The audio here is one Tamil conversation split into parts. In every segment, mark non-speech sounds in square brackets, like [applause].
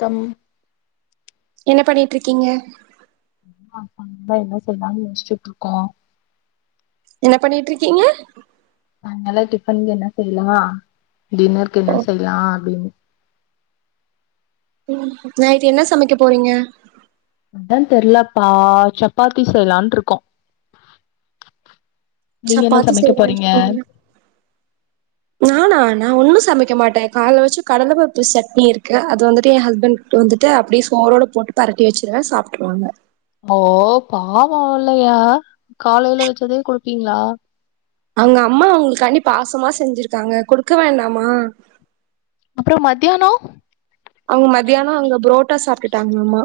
கம் என்ன பண்ணிட்ருக்கீங்க அம்மா அப்பா வந்தா என்ன செய்லானு யோசிச்சுட்ருக்கோ என்ன பண்ணிட்டு இருக்கீங்க நா நல்லா டிஃபன்ல என்ன செய்லா டின்னருக்கு என்ன செய்லா அப்டின்னு உ நைட்டு என்ன சமைக்க போறீங்க அதா தெரிலப்பா சப்பாத்தி செய்யலான்ட்ருக்கோ சப்பாத்தி செய்றேனு சொன்னிங்க நானா நா ஒண்ணு சமைக்க மாட்டே கால்ல வச்ச கடல பருபு சட்னி இருக்கு அது வந்துட்டு எ ஹஸ்பண்ட்கு வந்துட்டு அப்டியே சோரோட போட்டு பேரட்டி வச்சிருவே சாப்ட்ருவாங்க ஓ பாவோ இல்லையா காலைல வச்சதே குடுப்பீங்களா அவுங்க அம்மா அவங்ளுக்காண்டி பாசமா செஞ்சிருக்காங்க குடுக்க வேண்டாமா மத்யானோ ட்டாங்கம்மா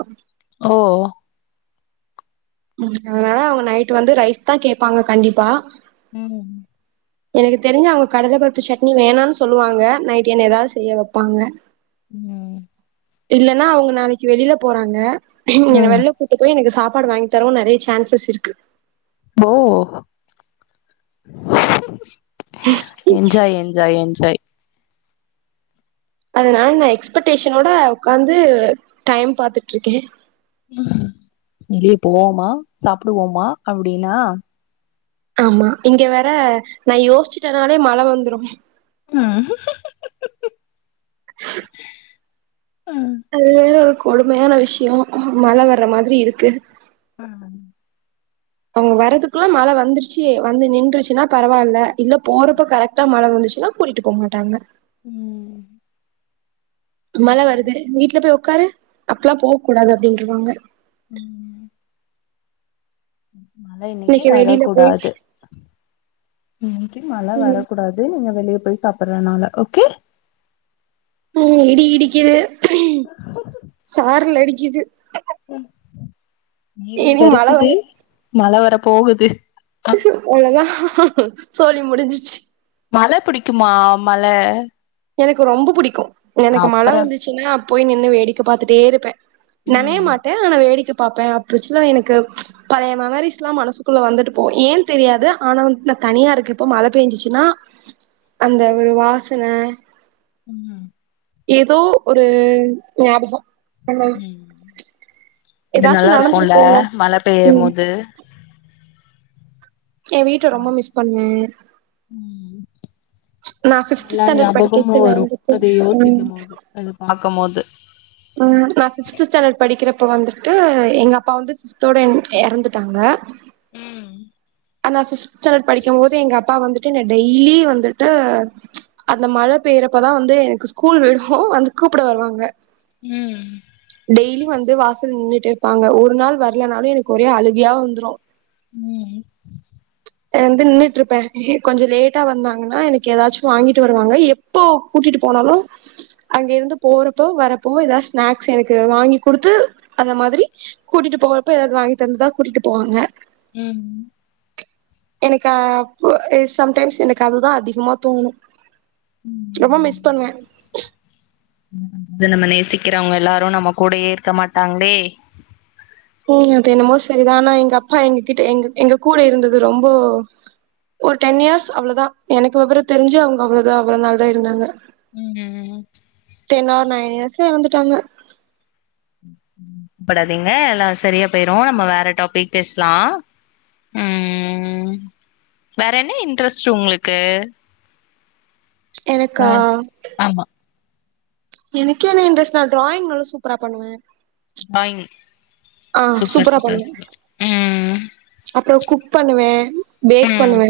ஓ உ அதனால அவங்க நைட் வந்து ரைஸ் தா கேப்பாங்க கண்டிப்பா உ எனக்கு தெரிஞ்சி அவங்க கடல பருப்பு சட்னி வேணாம்னு சொல்லுவாங்க நைட் என்ன ஏதாவது செய்ய வைப்பாங்க உ இல்லன்னா அவங்க நாளைக்கு வெளில போறாங்க என்ன ம் வெள்ள கூட்டு போய் எனக்கு சாப் பாடு வாங்க் தரவ நெறயா சான்சஸ் இருக்கு போ என்ஜாய் என்ஜாய் என்ஜாய் அதனால நா எக்ஸ்பெக்டேஷனோட உக்காந்து டைம் பாத்துட்ருக்கே உ வெளிய போவோமா சாப்டுவோமா அப்டின்னா ஆமா இங்க வேற நா யோசிச்சட்டனாலே மழ வந்துரு உ உ அது வேற ஒரு கொடுமையான விஷயோ மழ வர்ற மாதிரி இருக்கு அ அவங்க வர்றதுக்குல்ல மழ வந்துருச்சு வந்து நின்றுச்சுன்னா பரவாயில்ல இல்ல போறப்ப கரெக்டா மழ வந்து சுனா கூட்டிட்டு போக மாட்டாங்க உ மழ வருது வீட்ல போய் உக்காரு அப்லா போக்கூடாது அப்டின்ருவாங்க உ ம் மழ இன்னைக்கு வெளியில போய் வரக்கூடாது இன்னைக்கு மழ ம் வரக்கூடாது நீங்க வெளிய போய் சாப்டுறனால ஓகே உ இடி இடிக்குது உ சாரல் அடிக்குது மேகம் இனி மழை கருக்குது மழ வரப் போகுது [unintelligible] அவ்ளதா ஹு ஹு சோலி முடிஞ்சுர்சு மழ புடிக்குமா மழ எனக்கு ரொம்ப புடிக்கு எனக்கு மழ அப்புற வந்துச்சுன்னா போய் நின்னு வேடிக்க பாத்துட்டே இருப்பே நனய ம் மாட்டே ஆனா வேடிக்க பாப்பே அப்பச்சல்ல எனக்கு பழைய மெமரிஸ்லா மனசுக்குள்ள வந்துட்டு போவு ஏனு தெரியாது ஆனா நா தனியா இருக்கப்போ மழ பெஞ்சிச்சுன்னா அந்த ஒரு வாசன உ ஏதோ ஒரு ஞாபகோ ஆமா உ அது நல்லா ஏதாச்சு இருக்கும்ல நடந்திருக்குல்ல மழ பெய்யம் ம் போது என் வீட்ட ரொம்ப மிஸ் பண்ணுவே உ நா ஃபிப்த் எல்லா ஸ்டாண்டர்ட் ஞாபகமு படிக்கச்சுல வரு வந்துட்டு அத யோசிக்கம் போது அத பாக்கம்போது உ நா ஃபிஃப்த் ஸ்டாண்டர்ட் படிக்கிறப்ப வந்துட்டு எங்க அப்பா வந்து ஃபிஃப்தோட எறந்துட்டாங்க உ அந்த ஃபிஃப்த் ஸ்டாண்டர்ட் படிக்கும்போது எங்க அப்பா வந்துட்டு என்ன டெய்லி வந்துட்டு அந்த மழ பெய்றப்பதா வந்து எனக்கு ஸ்கூல் விடு வந்து கூப்பிட வருவாங்க ம் டெய்லி வந்து வாசல்ல நின்னு டேஇருப்பாங்க ஒரு நாள் வரலனாலு எனக்கு ஒரே அழுகயா வந்துரு உ வந்து நின்னுட்டு இருப்பே கொஞ்ச லேட்டா வந்தாங்கன்னா எனக்கு ஏதாச்சு வாங்கிட்டு வருவாங்க எப்போ கூட்டிட்டு போனாலு அங்க இருந்து போறப்போ வரப்போவு ஏதாவது ஸ்நாக்ஸ் எனக்கு வாங்கி குடுத்து அந்த மாதிரி கூட்டிட்டு போறப்போ ஏதாவது வாங்கி தந்துதா கூட்டிட்டு போவாங்க உ ச் எனக்கு சம்டைம்ஸ் எனக்கு அதுதா அதிகமா தோணு ரொம்ப ம் மிஸ் பண்ணுவே கிறவங்க எல்லாரு நம்ம கூடயே இருக்க மாட்டாங்களே உ அது என்னமோ சரிதா ஆனா எங்க அப்பா எங்க கிட்ட எங்க எங்க கூட இருந்தது ரொம்ப ஒரு டென் இயர்ஸ் அவ்ளதா எனக்கு விவரோ தெரிஞ்சு அவங்க அவ்ளதா அவ்ள நாள் தா இருந்தாங்க உ என்ன ஒரு நயன் இயர்ஸ்ல எறந்துட்டாங்க படாதீங்க எல்லா சரியா போயிரு நம்ம வேற டாபிக் பேசலா உ வேற என்ன இன்ட்ரெஸ்ட் உங்களுக்கு எனக்கா ஆமா எனக்கு என்ன இன்ட்ரெஸ்ட் நா டிராயிங் நல்ல சூப்பரா பண்ணுவே ட்ராயிங் ஆ சூப்பரா பண்ணுவே ம் அப்றோ குக் பண்ணுவே பேக் ம் பண்ணுவே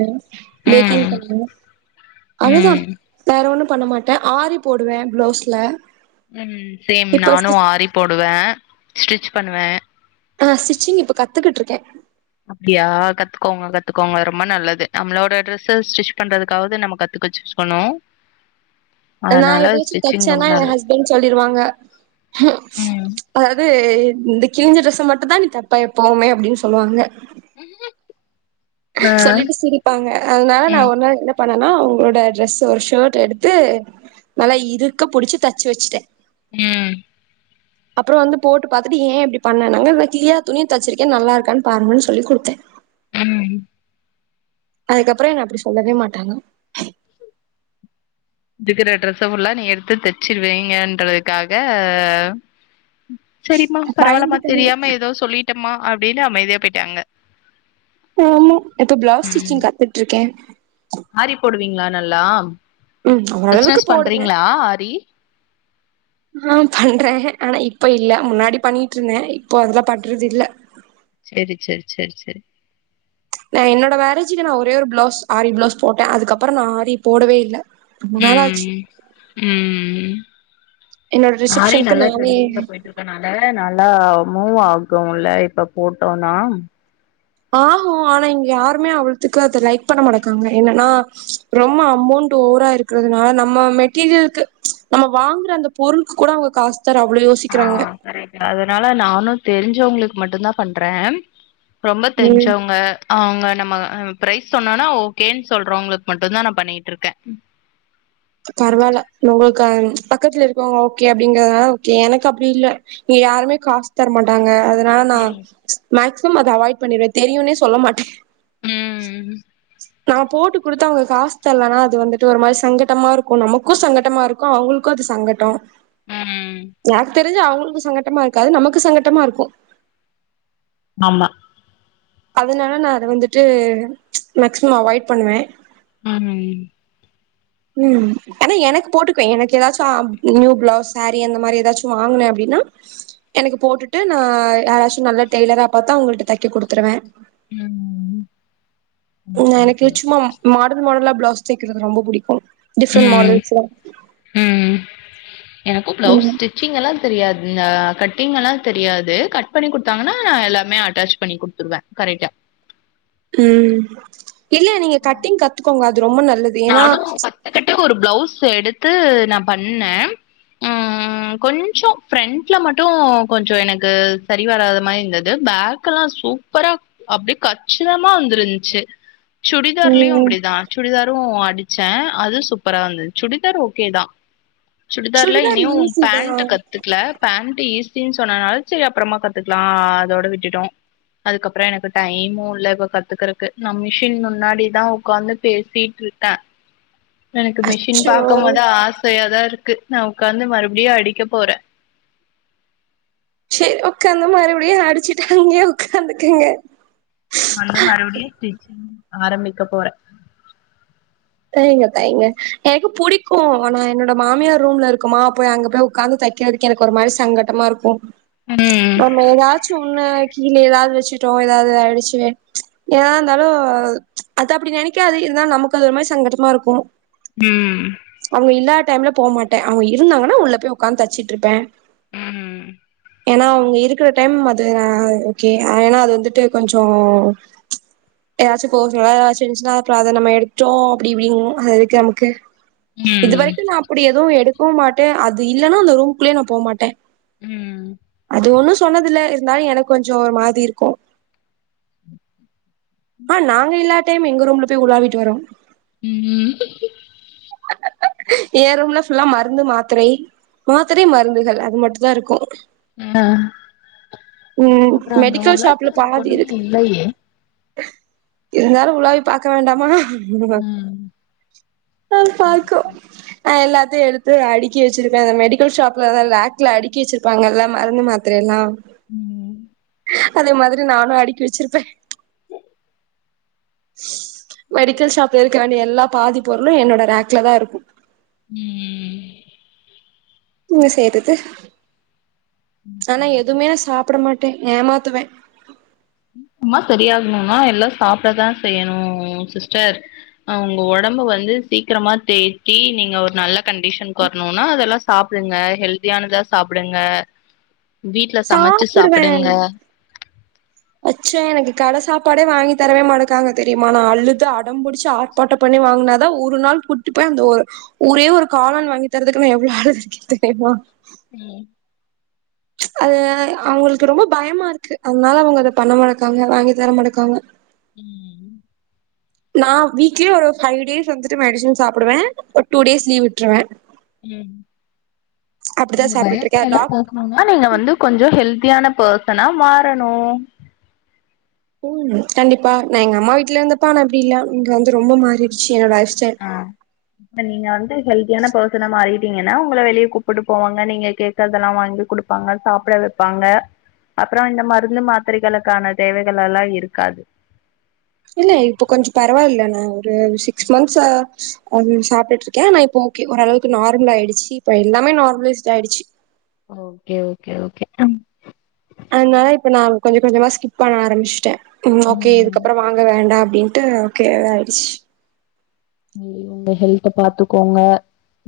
பேக்கிங் ம் பண்ணுவே அவ்ளதா ம் வேற ஒண்ணு பண்ண மாட்டே ஆரி போடுவே பிளவுஸ்ல உ சேம் இப்ப நானு ஸ்டிச் ஆறி போடுவே ஸ்டிச் பண்ணுவே ஆ ஸ்டிச்சிங் இப்ப கத்துக்கிட்டு இருக்கே அப்டியா கத்துக்கோங்க கத்துக்கோங்க ரொம்ப நல்லது நம்மளோட ட்ரெஸ்ஸ ஸ்டிச் பண்றதுக்காவது நம்ம கத்துக்கச்சூஸ் பன்ணு நா ஏதாச்சு தச்சேன்னா எ நல்லது ஹஸ்பண்ட் சொல்லிருவாங்க உ ம் அதாவது இந்த கிளிஞ்ச டிரெஸ்ச மட்டுந்தா நீ தப்ப எப்போவுமே அப்டின்னு சொல்லுவாங்க [unintelligible] சொல்லிட்டு ஆ சிரிப்பாங்க அதனால நா ம் ஒரு நாள் என்ன பன் பண்ணனா அவங்களோட ட்ரெஸ்ஸ ஒரு ஷர்ட்ட எடுத்து நல்லா இருக்க புடிச்சு தச்சு வச்சுட்டே உ அப்பறோ வந்து போட்டு பாத்துட்டு ஏ இப்டி பண்ணநாங்க நா கிளியா துணிய தச்சிருக்கே நல்லா இருக்கான்னு பாருங்கன்னு சொல்லி குடுத்தே உ அதுக்கப்பறோ என்ன அப்டி சொல்லவே மாட்டாங்க இருக்குற ட்ரெஸ்ஸ ஃபுல்லா நீங்க எடுத்து தச்சிருவீங்கன்றதுக்காக ஆ சரிமா பரவாயில்லமா பயந்துட்டாங்க தெரியாம ஏதோ சொல்லிட்டேம்மா அப்டின்னு அமைதியா போயிட்டாங்க ஆமா இப்ப பிளவுஸ் ம் ஸ்டிச்சிங் கத்துட்டு இருக்கே நல்லாம் ம் ஓரளவுக்கு பிசினஸ் போடுவே பண்றீங்களா ஆரி ஆ பண்றே ஆனா இப்ப இல்ல முன்னாடி பண்ணிட்டுயிருந்தே இப்போ அதெல்லா பண்றதுயில்ல செரி செரி செரி செரி நா என்னோட மேரேஜுக்கு நா ஒரே ஒரு பிளவுஸ் ஆரி பிளவுஸ் போட்டே அதுக்கப்புறோ நா ஆரி போடவேயில்ல உ உ என்னோட ஆரி ரிசப்ஷனுக்கு நல்லா நானே ட்ரெண்டிங்ல போயிட்டு இருக்கனால நல்லா மூவ் ஆவ்கமுட்ல இப்ப போட்டோன்னா ஆகோ ஆனா இங்க யாருமே அவ்ளதுக்கு அத லைக் பண்ண மாடிக்காங்க என்னன்னா ரொம்ப அமௌண்ட் ஓவரா இருக்குறதுனால நம்ம மெட்டீரியலுக்கு நம்ம வாங்குற அந்த பொருள்கு கூட அவங்க காசு தர அவ்ளோ ஆ யோசிக்குறாங்க கரெக்ட் அதனால நானு தெரிஞ்சவங்களுக்கு மட்டோதா பண்றே ரொம்ப ம் தெரிஞ்சவங்க அவங்க நம்ம ஆ ப்ரைஸ் சொன்னோனா ஓகேன்னு சொல்றவங்களுக்கு மட்டோதா நா பண்ணிட்டுயிருக்கே க பக்கத்துல இருக்கவங்க ஓகே அப்டிங்குறனால கே எனக்கு அப்டி இல்ல இங்க யாருமே காசு தர மாட்டாங்க அத நானா ஸ் மேக்ஸ் த்தமா அத அவாய்ட் பண்ணிருவே தெரியுனே சொல்ல மாட்டே ம் [inaudible] நா போட்டு குடுத்து அவங்க காசு தரலன்னா அது வந்துட்டு ஒரு மாரி சங்கட் டமா இருக்கோ நமக்கோ சங்கட்டமாயிருக்கோ அவங்களுக்கோ அது சங்கட்டோ ம் ஜாக்கெட்டு தெரிஞ்சி அவங்களுக்கு சங்கட்டமாயிருக்காது நமக்கு சங்கட்டமாயிருக்கோ ஆமா அதனால நா அத வந்துட்டு மேக்சிமம் அவாய்ட் பண்ணுவே உ ஹு ஆனா எனக்கு போட்டுக்குவே எனக்கு எதாச்சோ நியூ பிளவுஸ் சாரி அந்த மாரி எதாச்சோ வாங்குனே அப்டின்னா எனக்கு போட்டுட்டு நா யாராச்சு நல்ல டெய்லரா பாத்து அவங்கள்ட தெக்க குடுத்துருவே உ உ எனக்கு சும்மா மாடல் மாடலா பிளவுஸ் தெச்சு வெக்குறது ரொம்ப புடிக்கோ டிஃப்ரென்ட் ம் மாடல்ஸ்ல எனக்கோ பிளவுஸ் ம் ஸ்டிச்சிங்யெல்லா தெரியாது இந்த கட்டிங்யெல்லா தெரியாது கட் பண்ணி குடுத்தாங்கன்னா நா எல்லாமே அட்டாச் பண்ணி குடுத்துருவே கரெக்டா உ இல்ல நீங்க கட்டிங் கத்துக்கோங்க அது து ரொம்ப நல்லது ஏன்னா நானு கத்துக்கிட்டு ஒரு பிளவுஸ் எடுத்து நா பண்ணே உ கொஞ்சோ ஃப்ரண்ட்ல மட்டோ கொஞ்சோ எனக்கு சரி வராத மாரி இருந்துது பேக்கெல்லா சூப்பரா அப்டியே கச்சிதமா வந்திருந்துன்ச்சு சுடிதார்லயோ ம் அப்டிதா சுடிதார் ஒ அடிச்சே அது சூப்பரா வந்தது சுடிதார் ஓகே தா சுடிதார்ல சுடிதார் இனியு ஈஸி தா பேண்ட் கத்துக்கல பேண்ட் ஏஸ் மின் சொன்னனாலு சரி அப்புறமா கத்துக்கலா அதோட விட்டுட்டோ அதுக்கப்றோ எனக்கு டைமு இல்ல இப்ப கத்துக்கறதுக்கு நா மிஷின் முன்னாடிதா உக்காந்து பேசி இருக்கே எனக்கு மிஷின் அச்சோ பாகும்போது ஆசையாதா இருக்கு க்கு நா உக்கார்ந்து மறுபடியு அடிக்க போறே சரி உக்காந்த மறுபடியு அடிச்சுட்ட அங்கயே உக்காந்துக்கங்க நால மறுபடியு டீச் ஆரம்பிக்க போறே தைங்க தையங்க எனக்கு புடிக்கு ஆனா என்னோட மாமியார் ரூம்ல இருக்குமா போய் அங்க போய் உக்கார்ந்து தைக்கிறதுக்கு எனக்கு ஒரு மாரி சங்கடமா இருக்கு ம் நாம ஏதாச்சு ஒன்ன கீழே ஏதாவது வச்சுட்டோ ஏதாவது ஆயிடுச்சு ச் ஏதா இருந்தாலும் ச் அது அப்டி நினைக்காது இருந்தாலு நமக்கு அது ஒரு மாரி சங்கட்டமா இருக்கு உ அவங்க இல்லாத டைம்ல போ மாட்டே அவங்க இருந்தாங்கன்னா உள்ள போய் உக்காந்து தச்சிட்டு இருப்பே உ ஏன்னா அவங்க இருக்கிற டைம் அது ஓகே ஏன்னா அது வந்துட்டு கொஞ்சோ ஏதாச்சு [unintelligible] ஏதாச்சு இருந்துச்சுன்னா அப்றோ அத நம்ம எடுத்துட்டோ அப்டி இப்டிங்கு அததெக்கு நமக்கு இது ம் வரைக்கு நா அப்டி எது எடுக் க்கவு மாட்டே அது இல்லைன்னா அந்த ரூமுக்குள்ளயே நா போ மாட்டே உ அது ஒன்னு சொன்னதுல இருந்தாலு எனக்கு கொஞ்ச ஒரு மாதிரி இருக்கு ஆ நாங்க இல்லாட் டைம் எங்க ரூம்ல போய் உலாவிட்டு வரு உ ஏ ரூம்ல ஃபுல்லா மருந்து மாத்திரை மாத்திரை மருந்துகள் அது மட்டுந் தா இருக்கு அ ம் அப்றோ அங்க மெடிக்கல் ஷாப்ல பாதி உண்ணுமே இருக்கு இல்லையே இருந்தாலு உலாவி பாக்க வேண்டாமா உஹம் நா பாக்கோ ந எல்லாத்தையு எடுத்து அடுக்கி வச்சிருப்பே அந்த மெடிக்கல ஷாப்லான் லேக்ல அடுக்கி வச்சிருப்பாங்கல்ல மருந்து மாத்திரை எல்லா உஹம் அதே மாதிரி நானும் அடுக்கி வச்சிருப்பேன் ஹ மெடிக்கல் ஷாப்ல இரு இரு வேண்டி எல்லா பாதி பொருளும் என்னோட ரேக்ல தான் இருக்கும் உஹம் உங்க செய்றது ஆனா எதுவுமே சாப்பிட மாட்டேன் ஏ மாத்தமே அமா சரியாகணும்னா எல்லாம் சாப்பிடதான் செய்யணும் சிஸ்டர் உங்க உடம்ப வந்து சீக்கிரமா தே்சி நீங்க ஒரு நல்ல கண்டிஷன் கு வரணும்னா அதெல்லாம் சாப்பிடுங்க ஹெல்தியானதா சாப்பிடுங்க வீட்டு்ல சமைச்சு சாப்டுவே சாப்பிடுங்க அச்ச எனக்கு கடை சாப்பாடே வாங்கி தரவே மாட்டக்காங்க தெரியுமா நான் அழுது அடம்புடிச்சு ஆர்ப்பாட்டம் பண்ணிங்கினாதான் ஒரு நாள் கூட்டி போய் அந்த ஒரு ஒரே ஒரு காலன் வாங்கி தரதுக்கு நான் எவ்வளவு அழது இருக்கேன் தெரியுமா உஹம் அது அவங்களுக்கு ரொம்ப பயமா இருக்கு அதனால அவங்க அத பண்ணமாட்டக்காங்க வாங்கி தரமாட்டக்காங்க உம் நான் வீக்லி ஒரு பைவ் டேஸ் வந்துட்டு மெடிசன் சாப்பிடுவேன் ஒரு டூ டேஸ் லீவ் விட்டுருவேன் அப்டிதா அந்த பய சாப்ட்டுட்டு இருக்கே டாக் எாம் நீங்க வந்து கொஞ்சம் ஹெல்த உத்தியான பேர்சனா மாறணும் உஹம் கண்டிப்பா நான் எங்க அம்மா வீட்டுல இருந்த பா அப்படி இல்ல நீங்க வந்து ரொம்ப மாறிடுச்சு என்னோட லைஃப் ஸ்டைல் ஆஹ் இப்ப நீங்க வந்து ஹெல்தியான பர்சன மாறி ங்கன்னா உங்க வெளியே கூப்பிட்டு போவாங்க நீங்க கேட்கதெல்லாம் வாங்கி கு கொடுப்பாங்க சாப்பிட வைப்பாங்க அப்புறம் இந்த மருந்து மாத்திரைகளுக்கான தேவைகள் எல்லாம் இருக்காது இல்ல இப்ப கொஞ்சம் பரவாயில்ல நா ஒரு சிக்ஸ் மந்த்ஸ் சாப்பிட்டு இருக்கேன் நான் இப்ப ஓகே ஓரளவுக்கு நார்மல் ஆயிடுச்சு இப்ப எல்லாமே நார்மலைஸ்ட் ஆயிடுச்சு ஓகே ஓகே ஓகே அதனால இப்ப நான் கொஞ்சம் கொஞ்சமா ஸ்கிப் பண்ண ஆரம்பிச்சுட்டேன் ம் ஓகே இதுக்க அப்புறம் வாங்க வேண்டாம் அப்படின்ட்டு கேத ஆயிடுச்சு உங்க ஹெல்த பாத்துக்கோங்க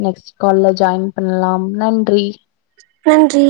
நெக்ஸ்ட் காால்ல ஜாயின் பண்ணலாம் நன்றி நன்றி